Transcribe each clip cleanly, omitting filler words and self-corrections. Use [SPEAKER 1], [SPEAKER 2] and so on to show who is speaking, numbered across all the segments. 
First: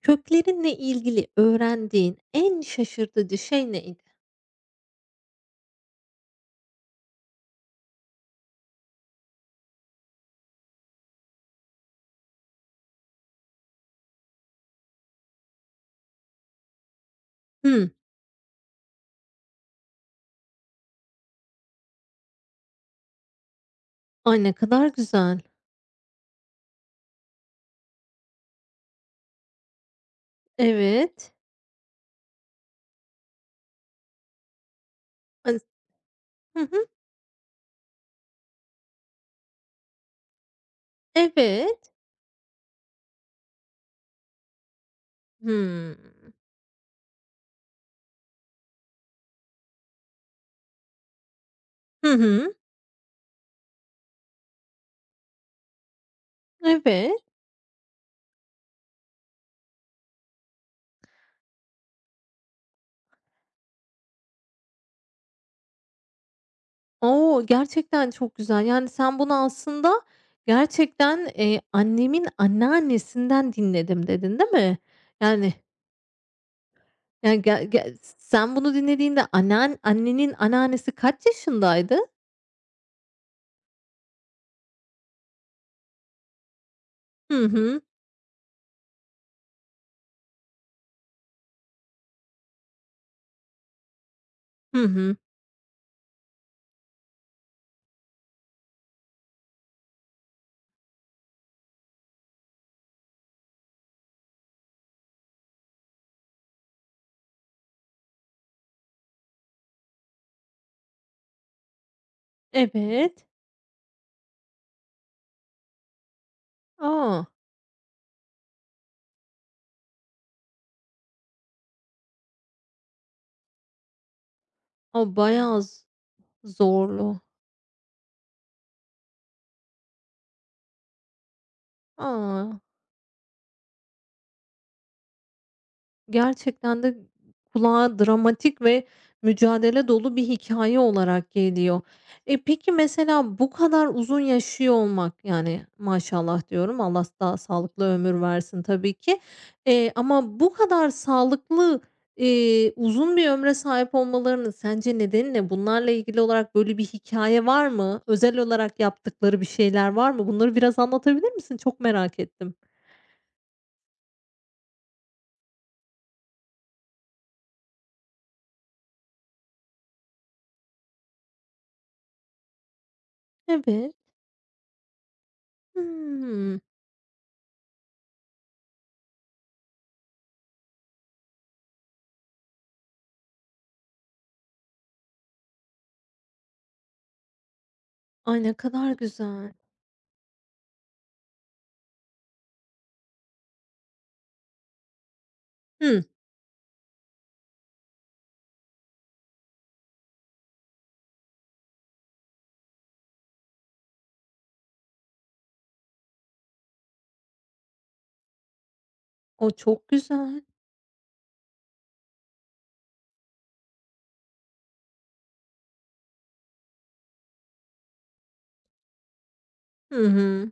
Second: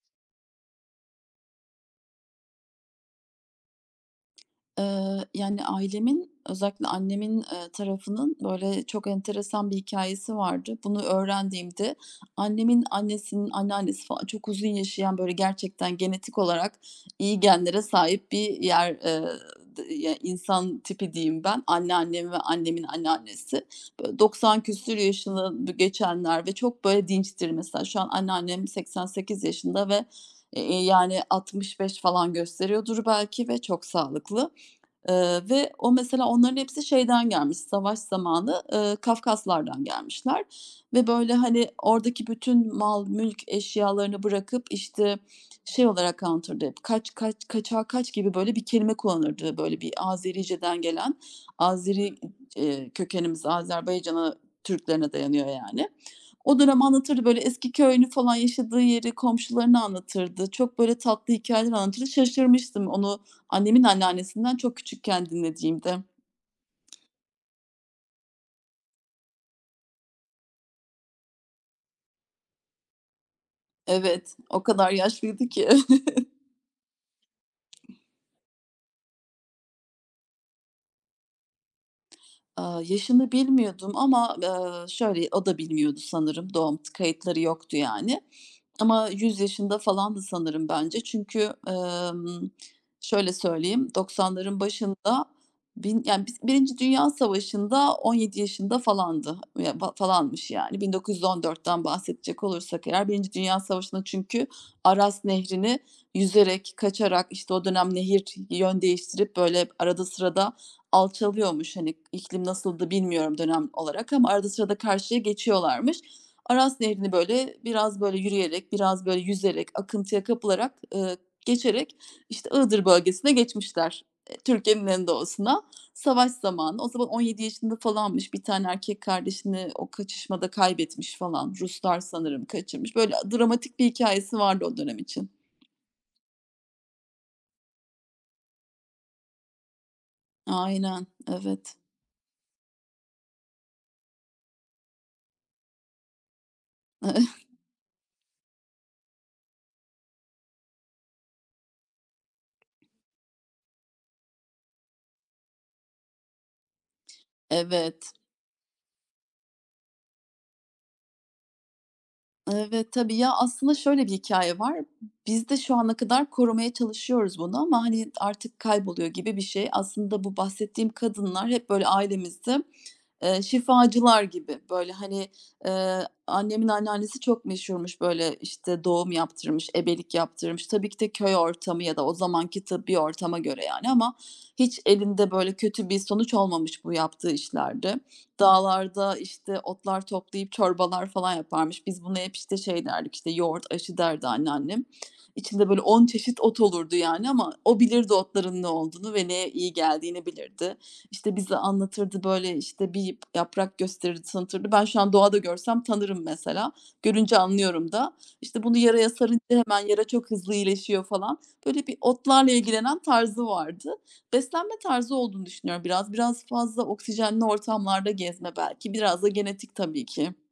[SPEAKER 1] Köklerinle ilgili öğrendiğin en şaşırtıcı şey neydi?
[SPEAKER 2] Yani, ailemin, özellikle annemin, tarafının, böyle, çok enteresan bir hikayesi vardı. Bunu öğrendiğimde annemin annesinin anneannesi falan çok uzun yaşayan, böyle, gerçekten genetik olarak iyi genlere
[SPEAKER 1] Hımm.
[SPEAKER 2] sahip bir yer, ya, insan tipi diyeyim ben. Anneannem ve annemin anneannesi. Böyle,
[SPEAKER 1] Ay, ne
[SPEAKER 2] 90
[SPEAKER 1] kadar
[SPEAKER 2] küsür
[SPEAKER 1] güzel.
[SPEAKER 2] yaşını geçenler ve çok, böyle, dinçtir mesela. Şu an anneannem 88 yaşında ve, yani,
[SPEAKER 1] Evet.
[SPEAKER 2] 65 falan gösteriyordur belki ve çok sağlıklı.
[SPEAKER 1] An
[SPEAKER 2] Ve o mesela onların
[SPEAKER 1] Hı
[SPEAKER 2] hepsi
[SPEAKER 1] hı.
[SPEAKER 2] şeyden gelmiş, savaş zamanı, Kafkaslardan gelmişler ve böyle, hani,
[SPEAKER 1] Evet.
[SPEAKER 2] oradaki bütün mal, mülk eşyalarını bırakıp, işte, şey
[SPEAKER 1] Hımm.
[SPEAKER 2] olarak anlatırdı hep, "Kaç, kaç, kaçağa kaç" gibi böyle bir kelime kullanırdı. Böyle bir Azerice'den gelen,
[SPEAKER 1] Hı
[SPEAKER 2] Azeri,
[SPEAKER 1] hı.
[SPEAKER 2] kökenimiz Azerbaycan'a, Türklerine dayanıyor yani. O dönem
[SPEAKER 1] Evet.
[SPEAKER 2] anlatırdı böyle eski köyünü falan, yaşadığı yeri, komşularını anlatırdı. Çok böyle tatlı hikayeler anlatırdı. Şaşırmıştım onu, annemin anneannesinden çok küçükken dinlediğimdi.
[SPEAKER 1] O! Gerçekten çok güzel. Yani, sen bunu aslında gerçekten, "Annemin anneannesinden dinledim."
[SPEAKER 2] Evet,
[SPEAKER 1] dedin, değil
[SPEAKER 2] o
[SPEAKER 1] mi?
[SPEAKER 2] kadar yaşlıydı
[SPEAKER 1] Yani,
[SPEAKER 2] ki.
[SPEAKER 1] yani, ge ge s sen bunu dinlediğinde annenin anneannesi kaç yaşındaydı?
[SPEAKER 2] Yaşını bilmiyordum ama, şöyle, o da bilmiyordu sanırım, doğum kayıtları
[SPEAKER 1] Hı
[SPEAKER 2] yoktu
[SPEAKER 1] hı.
[SPEAKER 2] yani. Ama 100 yaşında falandı sanırım bence. Çünkü, şöyle söyleyeyim, 90'ların
[SPEAKER 1] Hı hı.
[SPEAKER 2] başında yani, biz 1. Dünya Savaşı'nda 17 yaşında falandı. Ya, falanmış yani. 1914'ten bahsedecek olursak eğer birinci Dünya Savaşı'nda çünkü Aras Nehri'ni yüzerek, kaçarak, işte, o dönem nehir yön değiştirip, böyle, arada sırada alçalıyormuş. Hani, iklim nasıldı
[SPEAKER 1] Evet.
[SPEAKER 2] bilmiyorum dönem olarak ama arada sırada karşıya geçiyorlarmış. Aras Nehri'ni
[SPEAKER 1] A!
[SPEAKER 2] böyle biraz böyle yürüyerek, biraz böyle yüzerek, akıntıya kapılarak, geçerek, işte, Iğdır bölgesine geçmişler, Türkiye'nin en
[SPEAKER 1] O, bayağı
[SPEAKER 2] doğusuna.
[SPEAKER 1] z
[SPEAKER 2] Savaş zamanı, o zaman
[SPEAKER 1] Zorlu.
[SPEAKER 2] 17 yaşında falanmış, bir tane erkek kardeşini o kaçışmada kaybetmiş falan. Ruslar sanırım
[SPEAKER 1] A!
[SPEAKER 2] kaçırmış. Böyle dramatik bir hikâyesi vardı o dönem için.
[SPEAKER 1] Gerçekten de kulağa dramatik ve mücadele dolu bir hikaye
[SPEAKER 2] Aynen,
[SPEAKER 1] olarak
[SPEAKER 2] evet.
[SPEAKER 1] geliyor. E, peki, mesela bu kadar uzun yaşıyor olmak, yani, maşallah diyorum, Allah daha sağlıklı ömür versin tabii ki, ama bu kadar sağlıklı, uzun bir ömre sahip olmalarının sence nedeni ne? Bunlarla ilgili olarak böyle bir hikaye var mı?
[SPEAKER 2] Evet.
[SPEAKER 1] Özel olarak yaptıkları bir şeyler var mı? Bunları biraz anlatabilir misin? Çok merak ettim.
[SPEAKER 2] Evet, tabii. Ya, aslında şöyle bir hikaye var. Biz de şu ana kadar korumaya çalışıyoruz bunu ama, hani, artık kayboluyor gibi bir şey. Aslında bu bahsettiğim kadınlar hep böyle ailemizde
[SPEAKER 1] Evet.
[SPEAKER 2] şifacılar gibi, böyle, hani, eee,
[SPEAKER 1] Hımm.
[SPEAKER 2] annemin anneannesi çok meşhurmuş, böyle, işte, doğum yaptırmış, ebelik yaptırmış. Tabii ki de köy ortamı ya da o zamanki tıbbi ortama göre yani ama hiç elinde, böyle, kötü bir sonuç olmamış bu yaptığı işlerde.
[SPEAKER 1] Ay, ne kadar
[SPEAKER 2] Dağlarda,
[SPEAKER 1] güzel.
[SPEAKER 2] işte, otlar toplayıp çorbalar falan yaparmış. Biz buna hep, işte, şey derdik, işte, yoğurt aşı derdi anneannem. İçinde, böyle,
[SPEAKER 1] Hımm.
[SPEAKER 2] 10 çeşit ot olurdu yani ama o bilirdi otların ne olduğunu ve neye iyi geldiğini bilirdi. İşte, bize anlatırdı, böyle, işte, bir yaprak gösterirdi, tanıtırdı. Ben şu an doğada görsem tanırım mesela. Görünce anlıyorum da. İşte, bunu yaraya sarınca
[SPEAKER 1] O
[SPEAKER 2] hemen
[SPEAKER 1] çok
[SPEAKER 2] yara çok
[SPEAKER 1] güzel.
[SPEAKER 2] hızlı iyileşiyor falan. Böyle bir otlarla ilgilenen tarzı vardı. Beslenme tarzı olduğunu düşünüyorum biraz. Biraz fazla oksijenli ortamlarda gezme belki. Biraz da genetik
[SPEAKER 1] Hı
[SPEAKER 2] tabii ki.
[SPEAKER 1] hı.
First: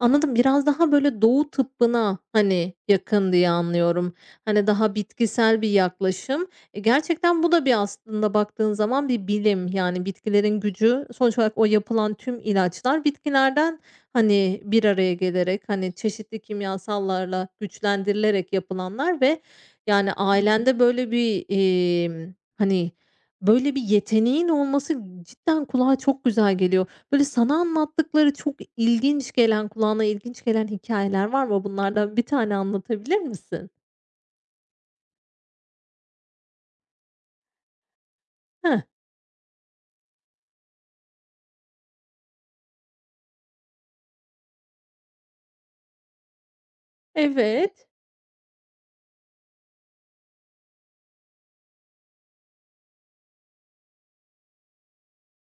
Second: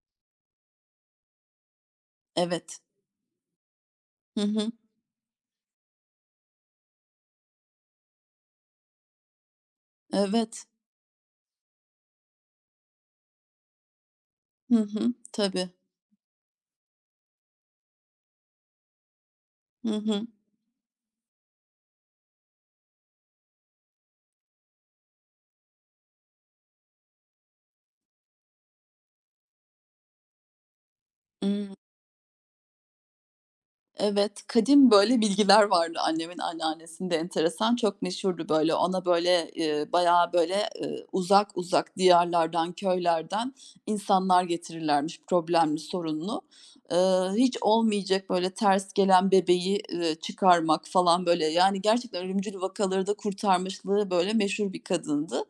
[SPEAKER 1] Anladım. Biraz daha böyle doğu tıbbına, hani,
[SPEAKER 2] Evet.
[SPEAKER 1] yakın diye anlıyorum.
[SPEAKER 2] Hı
[SPEAKER 1] Hani,
[SPEAKER 2] hı.
[SPEAKER 1] daha bitkisel bir yaklaşım. E, gerçekten bu da bir aslında baktığın zaman bir bilim. Yani bitkilerin
[SPEAKER 2] Evet.
[SPEAKER 1] gücü sonuç olarak o yapılan tüm ilaçlar bitkilerden, hani,
[SPEAKER 2] Hı
[SPEAKER 1] bir araya
[SPEAKER 2] hı.
[SPEAKER 1] gelerek,
[SPEAKER 2] Tabii.
[SPEAKER 1] hani, çeşitli kimyasallarla güçlendirilerek yapılanlar ve
[SPEAKER 2] Hı
[SPEAKER 1] yani
[SPEAKER 2] hı.
[SPEAKER 1] ailende böyle bir, hani, böyle bir yeteneğin olması cidden kulağa çok güzel geliyor. Böyle, sana anlattıkları çok ilginç gelen, kulağına ilginç gelen hikâyeler var mı?
[SPEAKER 2] Imm.
[SPEAKER 1] Bunlardan bir tane anlatabilir misin?
[SPEAKER 2] Evet, kadim böyle bilgiler vardı annemin anneannesinde enteresan. Çok meşhurdu böyle.
[SPEAKER 1] Heh,
[SPEAKER 2] Ona böyle, bayağı böyle, uzak uzak diyarlardan, köylerden insanlar getirirlermiş problemli, sorunlu. Eee, Hiç
[SPEAKER 1] evet,
[SPEAKER 2] olmayacak böyle ters gelen bebeği, çıkarmak falan böyle. Yani gerçekten ölümcül vakaları da kurtarmışlığı böyle meşhur bir kadındı.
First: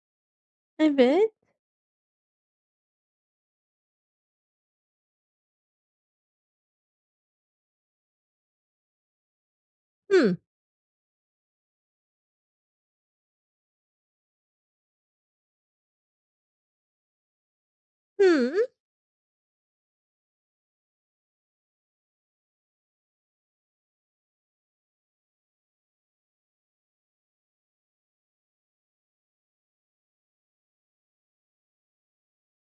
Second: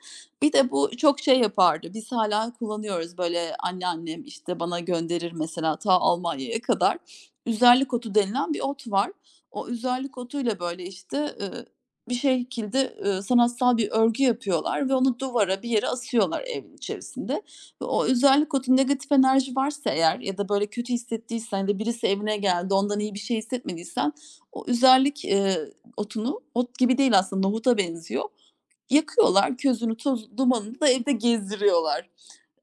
[SPEAKER 2] Bir de bu çok
[SPEAKER 1] evet.
[SPEAKER 2] şey yapardı. Biz hala kullanıyoruz böyle anneannem, işte, bana gönderir mesela ta Almanya'ya kadar. Üzerlik otu denilen bir ot var. O üzerlik
[SPEAKER 1] Hımm,
[SPEAKER 2] otuyla, böyle, işte, bir şekilde, sanatsal bir örgü yapıyorlar ve onu duvara, bir yere asıyorlar evin içerisinde ve o üzerlik
[SPEAKER 1] hımm.
[SPEAKER 2] otu negatif enerji varsa eğer ya da, böyle, kötü hissettiysen ya da birisi evine geldi, ondan iyi bir şey hissetmediysen o üzerlik, otunu, ot gibi değil aslında, nohuta benziyor, yakıyorlar, közünü, tozu dumanını da evde gezdiriyorlar.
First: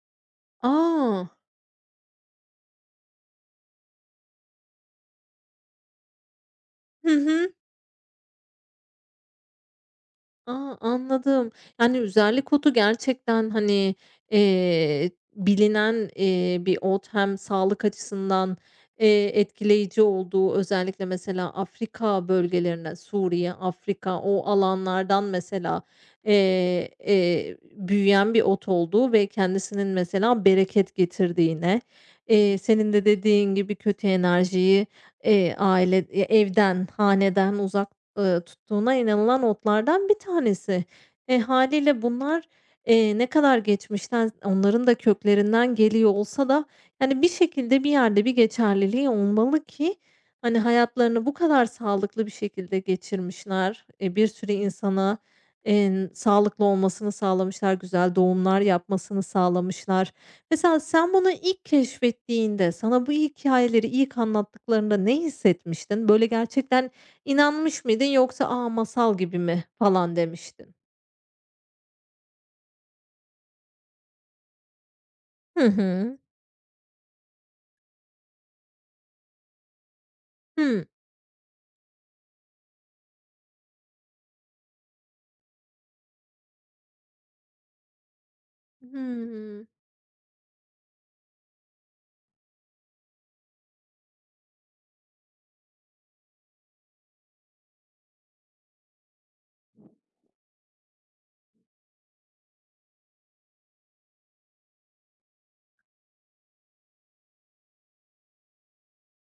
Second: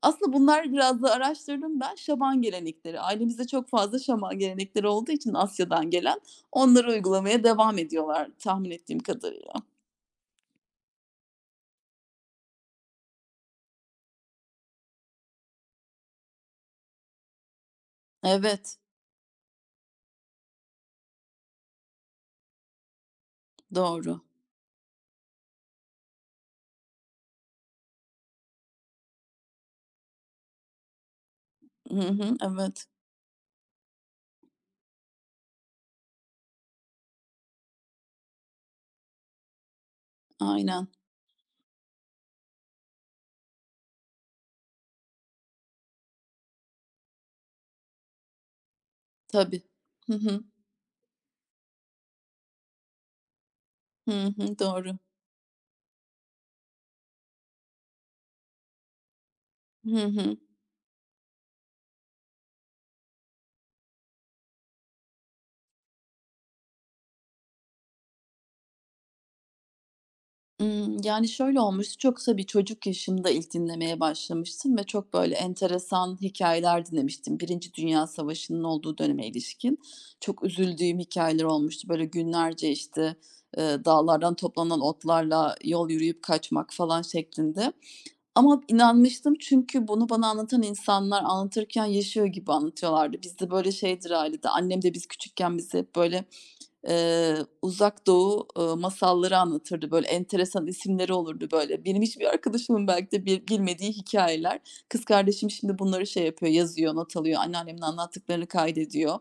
[SPEAKER 2] Aslında bunlar biraz da
[SPEAKER 1] A!
[SPEAKER 2] araştırdım ben. Şaman gelenekleri. Ailemizde çok fazla şaman gelenekleri olduğu için Asya'dan gelen onları
[SPEAKER 1] Hı
[SPEAKER 2] uygulamaya
[SPEAKER 1] hı.
[SPEAKER 2] devam ediyorlar tahmin ettiğim kadarıyla.
[SPEAKER 1] A, anladım. Yani, üzerlik otu gerçekten, hani, bilinen, bir ot hem sağlık açısından,
[SPEAKER 2] Evet,
[SPEAKER 1] etkileyici olduğu özellikle mesela Afrika bölgelerine, Suriye, Afrika
[SPEAKER 2] doğru.
[SPEAKER 1] o alanlardan mesela, büyüyen bir ot olduğu ve kendisinin mesela bereket getirdiğine,
[SPEAKER 2] Hı hı, evet,
[SPEAKER 1] senin de dediğin gibi kötü enerjiyi, aile, evden, haneden uzak tuttuğuna inanılan otlardan bir tanesi.
[SPEAKER 2] aynen.
[SPEAKER 1] E, hâliyle bunlar, ne kadar geçmişten onların da köklerinden geliyor olsa da, yani, bir şekilde bir yerde bir geçerliliği
[SPEAKER 2] Tabii.
[SPEAKER 1] olmalı ki,
[SPEAKER 2] Hı hı,
[SPEAKER 1] hani, hayatlarını bu kadar sağlıklı bir şekilde geçirmişler.
[SPEAKER 2] hı
[SPEAKER 1] E, bir sürü
[SPEAKER 2] hı, doğru.
[SPEAKER 1] insana, sağlıklı olmasını sağlamışlar, güzel doğumlar yapmasını
[SPEAKER 2] Hı
[SPEAKER 1] sağlamışlar.
[SPEAKER 2] hı.
[SPEAKER 1] Mesela sen bunu ilk keşfettiğinde, sana bu hikâyeleri ilk anlattıklarında ne hissetmiştin? Böyle gerçekten İnanmış mıydın yoksa, "A, masal gibi mi?" falan demiştin?
[SPEAKER 2] Yani, şöyle olmuştu, çok tabii çocuk yaşımda ilk dinlemeye başlamıştım ve çok, böyle,
[SPEAKER 1] Hı hı.
[SPEAKER 2] enteresan hikâyeler dinlemiştim. Birinci Dünya Savaşı'nın olduğu döneme ilişkin çok
[SPEAKER 1] hı
[SPEAKER 2] üzüldüğüm hikâyeler olmuştu. Böyle, günlerce, işte, dağlardan toplanan otlarla yol yürüyüp kaçmak falan şeklinde ama inanmıştım
[SPEAKER 1] Hımm.
[SPEAKER 2] çünkü bunu bana anlatan insanlar anlatırken yaşıyor gibi anlatıyorlardı. Bizde böyle şeydir ailede, annem de biz küçükken bizi hep, böyle, Eee, Uzak Doğu, masalları anlatırdı. Böyle enteresan isimleri olurdu böyle. Benim hiçbir arkadaşımın belki de bilmediği hikayeler Kız kardeşim şimdi bunları şey yapıyor, yazıyor, not alıyor. Anneannemin anlattıklarını kaydediyor.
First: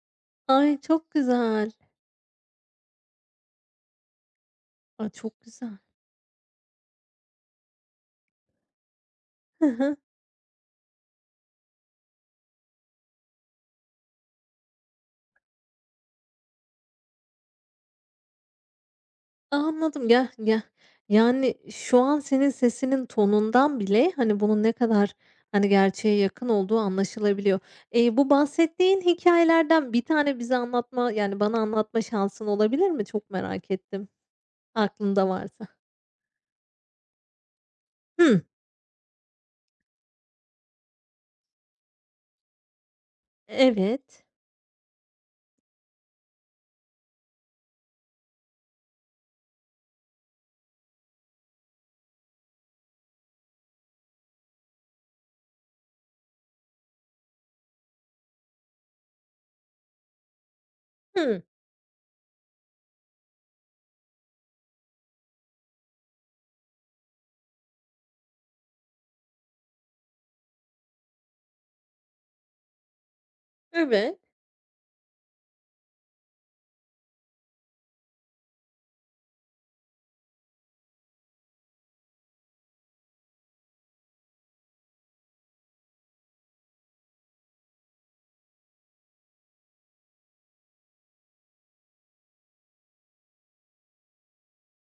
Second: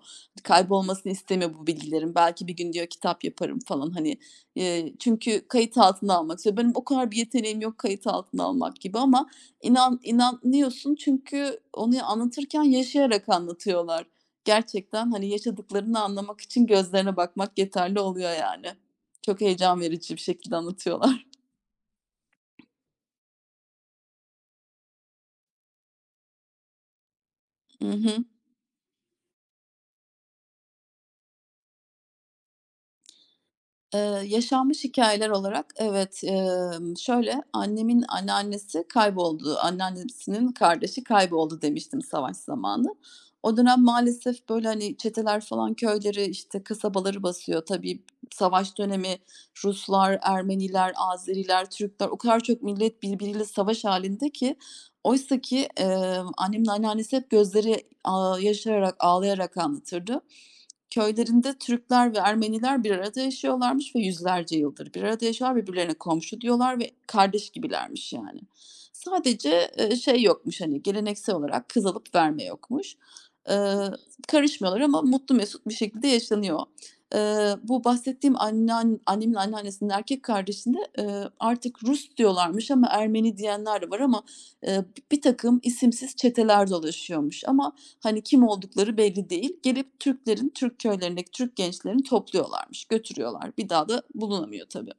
[SPEAKER 1] Ay, çok
[SPEAKER 2] Kaybolmasını istemiyor bu
[SPEAKER 1] güzel.
[SPEAKER 2] bilgilerin. Belki bir gün diyor kitap yaparım falan hani.
[SPEAKER 1] Ay, çok
[SPEAKER 2] Çünkü
[SPEAKER 1] güzel.
[SPEAKER 2] kayıt altına almak istiyor. Benim o kadar bir yeteneğim yok kayıt altına almak gibi ama
[SPEAKER 1] Hı hı.
[SPEAKER 2] inanıyorsun çünkü onu anlatırken yaşayarak anlatıyorlar. Gerçekten, hani, yaşadıklarını anlamak için gözlerine bakmak yeterli oluyor yani. Çok heyecan
[SPEAKER 1] Anladım.
[SPEAKER 2] verici bir
[SPEAKER 1] Ya
[SPEAKER 2] şekilde
[SPEAKER 1] ya.
[SPEAKER 2] anlatıyorlar.
[SPEAKER 1] Yani, şu an senin sesinin tonundan bile, hani, bunun ne kadar, hani, gerçeğe yakın olduğu anlaşılabiliyor.
[SPEAKER 2] Hı hı.
[SPEAKER 1] Bu bahsettiğin hikâyelerden bir tane bize anlatma, yani, bana anlatma şansın olabilir mi? Çok merak ettim,
[SPEAKER 2] Eee, Yaşanmış hikayeler
[SPEAKER 1] aklında
[SPEAKER 2] olarak
[SPEAKER 1] varsa.
[SPEAKER 2] evet, şöyle, annemin
[SPEAKER 1] Hımm.
[SPEAKER 2] anneannesi kayboldu. Anneannesinin kardeşi kayboldu demiştim savaş zamanı. O dönem
[SPEAKER 1] Evet.
[SPEAKER 2] maalesef, böyle, hani, çeteler falan köyleri, işte, kasabaları basıyor. Tabii savaş dönemi Ruslar, Ermeniler, Azeriler, Türkler o kadar çok millet birbiriyle savaş halinde ki oysaki, annemin anneannesi hep gözleri, yaşararak, ağlayarak anlatırdı.
[SPEAKER 1] Hımm.
[SPEAKER 2] Köylerinde Türkler ve Ermeniler bir arada yaşıyorlarmış ve yüzlerce yıldır bir arada yaşıyorlar. Birbirlerine komşu diyorlar ve kardeş gibilermiş yani. Sadece, şey yokmuş, hani, geleneksel olarak kız alıp verme yokmuş. Eee,
[SPEAKER 1] Evet.
[SPEAKER 2] Karışmıyorlar ama mutlu mesut bir şekilde yaşanıyor. Bu bahsettiğim annemin anneannesinin erkek kardeşine, artık Rus diyorlarmış ama Ermeni diyenler de var ama e, bir takım isimsiz çeteler dolaşıyormuş ama, hani, kim oldukları belli değil. Gelip Türklerin, Türk köylerindeki Türk gençlerini topluyorlarmış, götürüyorlar. Bir daha da bulunamıyor tabii.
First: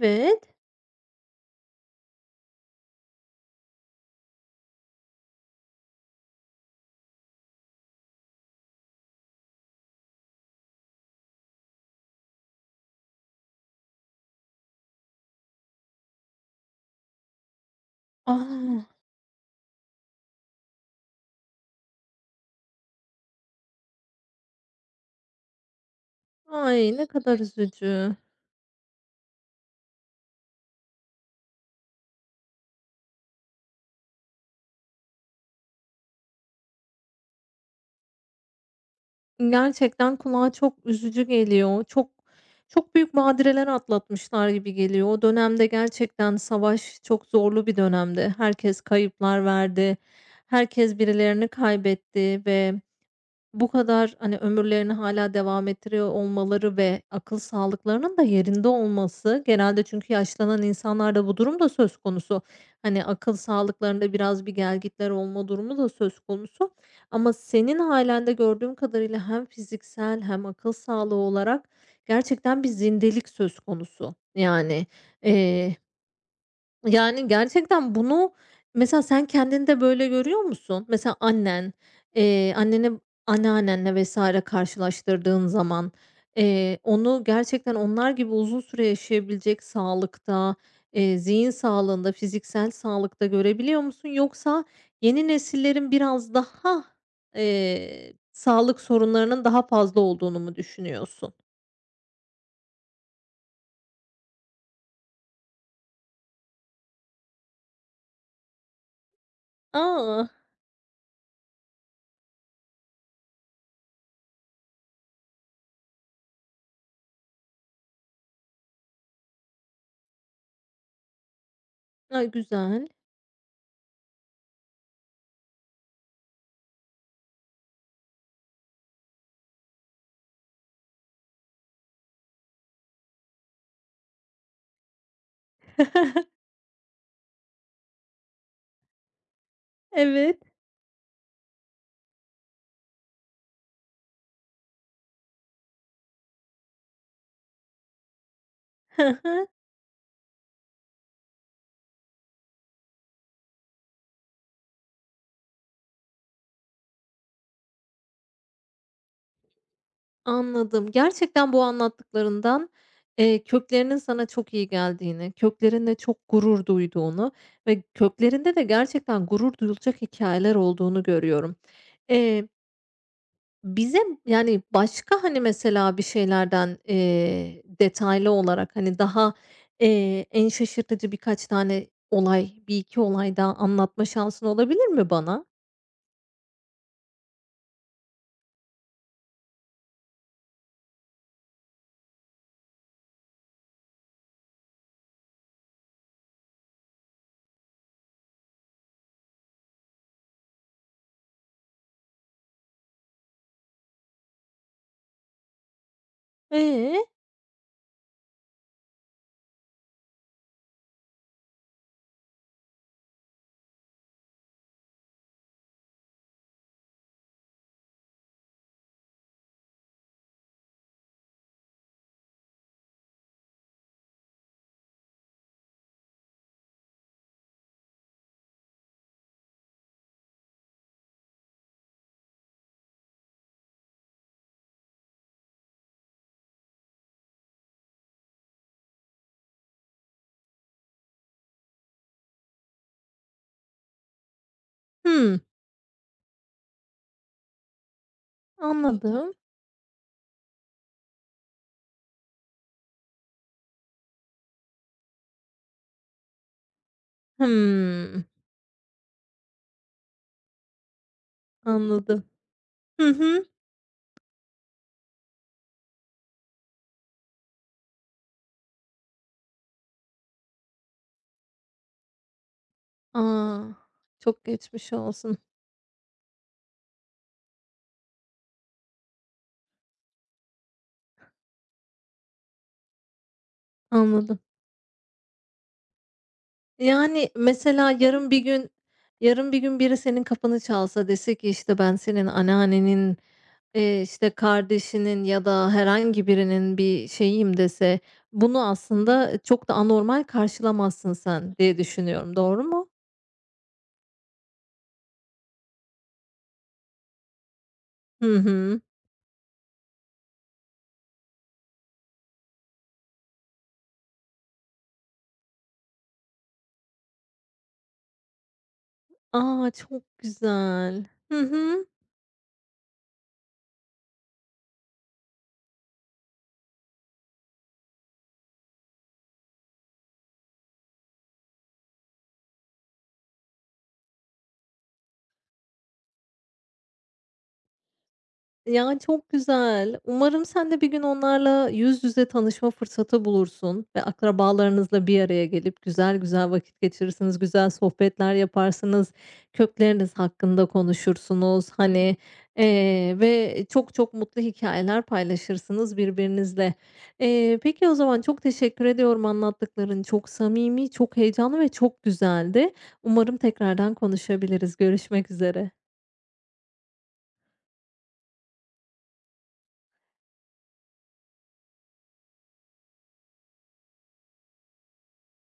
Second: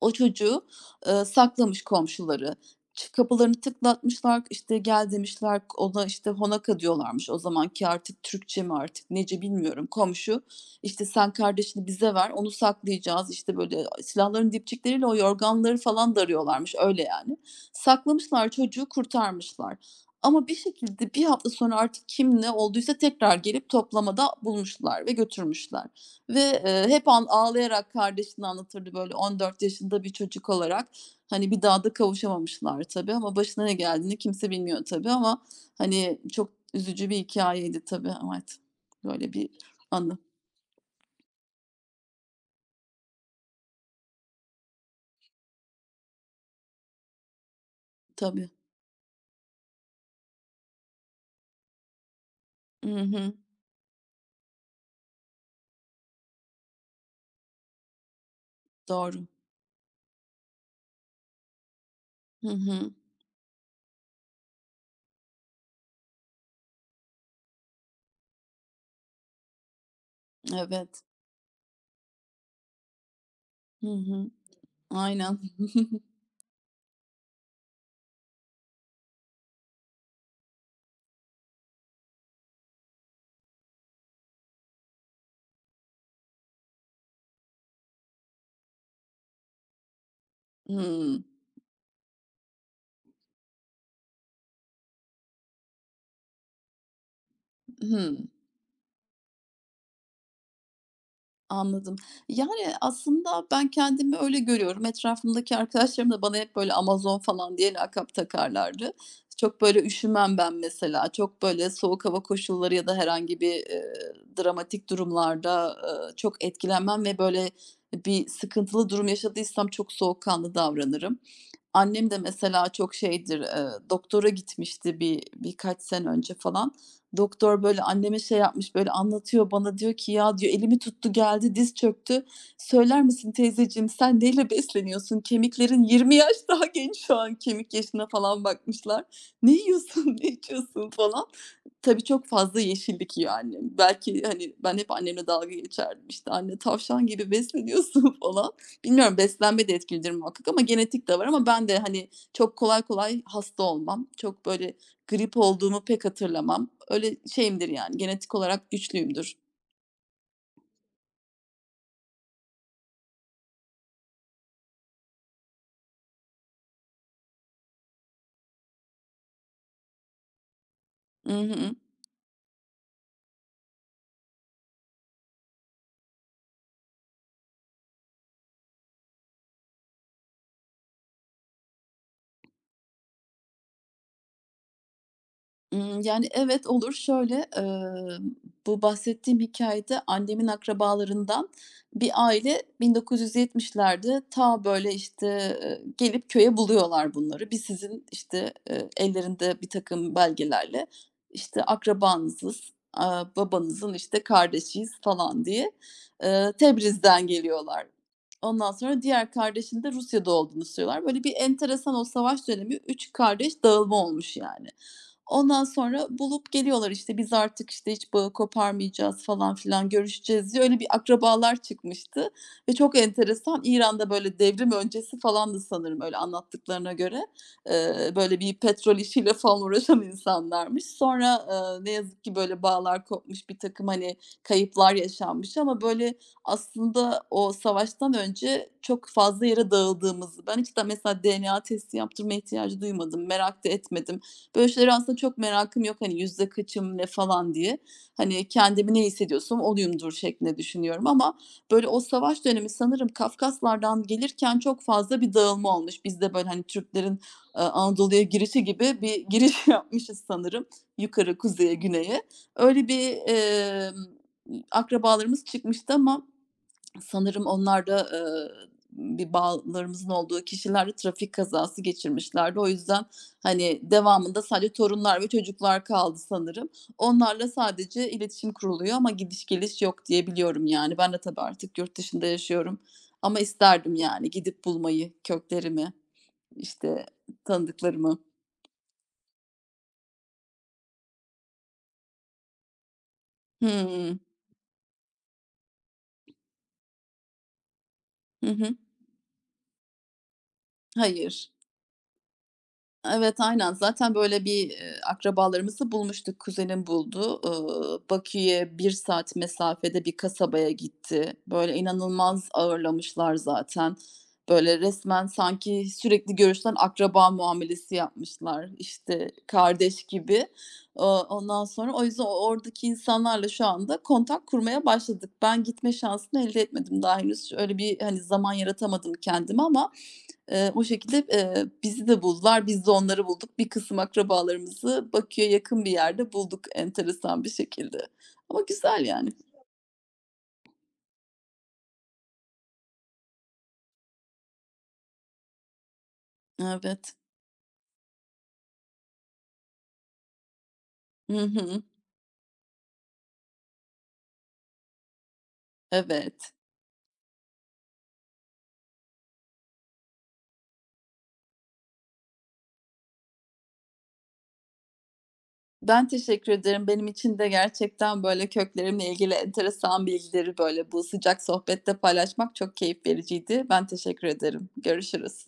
[SPEAKER 2] O çocuğu, saklamış komşuları. Kapılarını tıklatmışlar, işte, "Gel." demişler. Ona, işte, "Honaka." diyorlarmış o zamanki artık Türkçe mi artık nece bilmiyorum. Komşu, işte, "Sen kardeşini bize ver, onu saklayacağız." işte böyle, silahların dipçikleriyle o yorganları falan darıyorlarmış, öyle yani. Saklamışlar
[SPEAKER 1] A!
[SPEAKER 2] çocuğu, kurtarmışlar ama bir şekilde bir hafta sonra artık kim ne olduysa tekrar gelip toplamada bulmuşlar ve götürmüşler. Ve,
[SPEAKER 1] Ay, ne
[SPEAKER 2] hep
[SPEAKER 1] kadar
[SPEAKER 2] ağlayarak
[SPEAKER 1] üzücü.
[SPEAKER 2] kardeşini anlatırdı böyle 14 yaşında bir çocuk olarak. Hani, bir daha da kavuşamamışlar tabii ama başına ne geldiğini kimse bilmiyor tabii ama, hani, çok üzücü bir hikâyeydi tabii, evet. Böyle bir
[SPEAKER 1] Gerçekten
[SPEAKER 2] anı.
[SPEAKER 1] kulağa çok üzücü geliyor. Çok çok büyük badireler atlatmışlar gibi geliyor. O dönemde gerçekten savaş çok zorlu bir dönemdi.
[SPEAKER 2] Tabii.
[SPEAKER 1] Herkes kayıplar verdi. Herkes birilerini kaybetti ve
[SPEAKER 2] Hı hı.
[SPEAKER 1] bu kadar, hani, ömürlerini hala devam ettiriyor olmaları ve akıl sağlıklarının da yerinde
[SPEAKER 2] Doğru.
[SPEAKER 1] olması genelde çünkü yaşlanan insanlarda bu durum da söz konusu.
[SPEAKER 2] Hı hı.
[SPEAKER 1] Hani, akıl sağlıklarında biraz bir gelgitler olma durumu da söz konusu ama senin hâlen de gördüğüm kadarıyla hem fiziksel hem akıl
[SPEAKER 2] Evet.
[SPEAKER 1] sağlığı olarak gerçekten bir zindelik söz
[SPEAKER 2] Hı
[SPEAKER 1] konusu.
[SPEAKER 2] hı.
[SPEAKER 1] Yani,
[SPEAKER 2] Aynen.
[SPEAKER 1] yani, gerçekten bunu mesela sen kendinde böyle görüyor musun? Mesela annene anneannenle vesaire karşılaştırdığın zaman, onu gerçekten onlar gibi uzun süre yaşayabilecek sağlıkta,
[SPEAKER 2] Hımm.
[SPEAKER 1] zihin sağlığında, fiziksel sağlıkta görebiliyor musun? Yoksa yeni nesillerin biraz daha,
[SPEAKER 2] Hı.
[SPEAKER 1] sağlık sorunlarının daha fazla olduğunu mu düşünüyorsun?
[SPEAKER 2] Anladım. Yani, aslında ben kendimi öyle görüyorum. Etrafımdaki arkadaşlarım da bana hep böyle Amazon falan diye lakap takarlardı. Çok böyle
[SPEAKER 1] Aa,
[SPEAKER 2] üşümem ben mesela. Çok böyle soğuk hava koşulları ya da herhangi bir, dramatik durumlarda, çok etkilenmem ve böyle bir sıkıntılı durum yaşadıysam çok soğukkanlı davranırım. Annem de
[SPEAKER 1] A,
[SPEAKER 2] mesela
[SPEAKER 1] güzel.
[SPEAKER 2] çok şeydir, doktora gitmişti birkaç sene önce falan. Doktor böyle anneme şey yapmış, böyle anlatıyor bana diyor ki "Ya" diyor, "elimi tuttu geldi, diz çöktü. Söyler misin teyzeciğim sen neyle besleniyorsun? Kemiklerin 20 yaş daha genç şu an." Kemik yaşına falan bakmışlar. "Ne yiyorsun, ne
[SPEAKER 1] Evet.
[SPEAKER 2] içiyorsun?" falan. Tabii çok fazla yeşillik yiyor annem. Belki, hani, ben hep annemle dalga geçerdim, işte, "Anne tavşan gibi besleniyorsun." falan. Bilmiyorum beslenme de etkilidir muhakkak ama genetik de var ama ben de, hani, çok kolay kolay hasta olmam. Çok böyle grip olduğumu pek hatırlamam. Öyle şeyimdir yani, genetik olarak güçlüyümdür.
[SPEAKER 1] Anladım. Gerçekten bu anlattıklarından, köklerinin sana çok iyi geldiğini, köklerinle çok gurur duyduğunu ve köklerinde de gerçekten gurur duyulacak hikayeler olduğunu
[SPEAKER 2] I
[SPEAKER 1] görüyorum.
[SPEAKER 2] hı.
[SPEAKER 1] Eee, Bize, yani, başka, hani, mesela bir şeylerden, detaylı olarak, hani, daha, en şaşırtıcı birkaç tane olay, bir iki olay daha anlatma şansın olabilir mi bana?
[SPEAKER 2] Yani, evet, olur. Şöyle, bu bahsettiğim hikâyede annemin akrabalarından bir aile 1970'lerde ta, böyle, işte, gelip köye buluyorlar bunları. "Biz sizin" işte, ellerinde birtakım belgelerle, işte, "akrabanızız, babanızın, işte, kardeşiyiz." falan diye,
[SPEAKER 1] Eee?
[SPEAKER 2] Tebriz'den geliyorlar. Ondan sonra diğer kardeşinin de Rusya'da olduğunu söylüyorlar. Böyle bir enteresan o savaş dönemi 3 kardeş dağılma olmuş yani. Ondan sonra bulup geliyorlar işte, "Biz artık, işte, hiç bağı koparmayacağız." falan filan, "Görüşeceğiz." diye öyle bir akrabalar çıkmıştı ve çok enteresan. İran'da, böyle, devrim öncesi falandı sanırım öyle anlattıklarına göre. Böyle, bir petrol işiyle falan uğraşan insanlarmış. Sonra, ne yazık ki, böyle, bağlar kopmuş, bir takım hani, kayıplar yaşanmış ama, böyle, aslında o savaştan önce çok fazla yere dağıldığımızı Ben hiç de mesela DNA testi yaptırmaya ihtiyacı duymadım, merak da etmedim. Böyle şeylere aslında çok
[SPEAKER 1] Hımm.
[SPEAKER 2] merakım yok hani yüzde kaçım ne falan diye. Hani kendimi ne
[SPEAKER 1] Anladım.
[SPEAKER 2] hissediyorsam oluyumdur şeklinde düşünüyorum ama böyle o savaş dönemi sanırım Kafkaslardan gelirken çok fazla bir dağılma olmuş. Biz de böyle hani Türklerin, Anadolu'ya
[SPEAKER 1] Hımm.
[SPEAKER 2] girişi gibi bir giriş yapmışız sanırım yukarı, kuzeye, güneye.
[SPEAKER 1] Anladım.
[SPEAKER 2] Öyle
[SPEAKER 1] Hı
[SPEAKER 2] bir,
[SPEAKER 1] hı.
[SPEAKER 2] emm, akrabalarımız çıkmıştı ama Sanırım onlar da, bir bağlarımızın olduğu kişiler de trafik kazası geçirmişlerdi. O yüzden,
[SPEAKER 1] A!
[SPEAKER 2] hani, devamında
[SPEAKER 1] Çok
[SPEAKER 2] sadece
[SPEAKER 1] geçmiş
[SPEAKER 2] torunlar ve
[SPEAKER 1] olsun.
[SPEAKER 2] çocuklar kaldı sanırım. Onlarla sadece iletişim kuruluyor ama gidiş geliş yok diye biliyorum, yani. Ben de tabii artık yurt dışında yaşıyorum ama isterdim, yani,
[SPEAKER 1] Anladım.
[SPEAKER 2] gidip bulmayı, köklerimi, işte,
[SPEAKER 1] Yani, mesela
[SPEAKER 2] tanıdıklarımı.
[SPEAKER 1] yarın bir gün biri senin kapını çalsa dese ki, işte, ben senin anneannenin,
[SPEAKER 2] Hımm.
[SPEAKER 1] işte, kardeşinin ya da herhangi birinin bir şeyiyim dese,
[SPEAKER 2] Hı
[SPEAKER 1] bunu
[SPEAKER 2] hı.
[SPEAKER 1] aslında çok da anormal karşılamazsın
[SPEAKER 2] Hayır.
[SPEAKER 1] sen diye düşünüyorum. Doğru mu?
[SPEAKER 2] Evet, aynen. Zaten böyle bir, akrabalarımızı bulmuştuk. Kuzenim buldu.
[SPEAKER 1] Hı
[SPEAKER 2] Bakü'ye
[SPEAKER 1] hı.
[SPEAKER 2] bir saat mesafede bir kasabaya gitti. Böyle inanılmaz ağırlamışlar zaten. Böyle resmen sanki sürekli görüşülen akraba muamelesi yapmışlar, İşte
[SPEAKER 1] A!
[SPEAKER 2] kardeş
[SPEAKER 1] Çok
[SPEAKER 2] gibi.
[SPEAKER 1] güzel. Hı
[SPEAKER 2] Ondan
[SPEAKER 1] hı.
[SPEAKER 2] sonra o yüzden o oradaki insanlarla şu anda kontak kurmaya başladık. Ben gitme şansını elde etmedim daha henüz. Öyle bir, hani, zaman yaratamadım kendime ama o şekilde, bizi de buldular, biz de onları bulduk. Bir kısım akrabalarımızı Bakü'ye yakın bir yerde bulduk enteresan bir şekilde. Ama
[SPEAKER 1] Ya,
[SPEAKER 2] güzel
[SPEAKER 1] çok
[SPEAKER 2] yani.
[SPEAKER 1] güzel. Umarım sen de bir gün onlarla yüz yüze tanışma fırsatı bulursun ve akrabalarınızla bir araya gelip güzel güzel vakit
[SPEAKER 2] Evet.
[SPEAKER 1] geçirirsiniz, güzel sohbetler yaparsınız, kökleriniz hakkında
[SPEAKER 2] Hı
[SPEAKER 1] konuşursunuz,
[SPEAKER 2] hı.
[SPEAKER 1] hani, ve çok çok mutlu hikayeler paylaşırsınız
[SPEAKER 2] Evet.
[SPEAKER 1] birbirinizle. Peki o zaman çok teşekkür ediyorum anlattıkların çok samimi, çok heyecanlı ve çok güzeldi. Umarım tekrardan konuşabiliriz. Görüşmek üzere.
[SPEAKER 2] Ben teşekkür ederim. Benim için de gerçekten, böyle, köklerimle ilgili enteresan bilgileri, böyle, bu sıcak sohbette paylaşmak çok keyif vericiydi. Ben teşekkür ederim. Görüşürüz.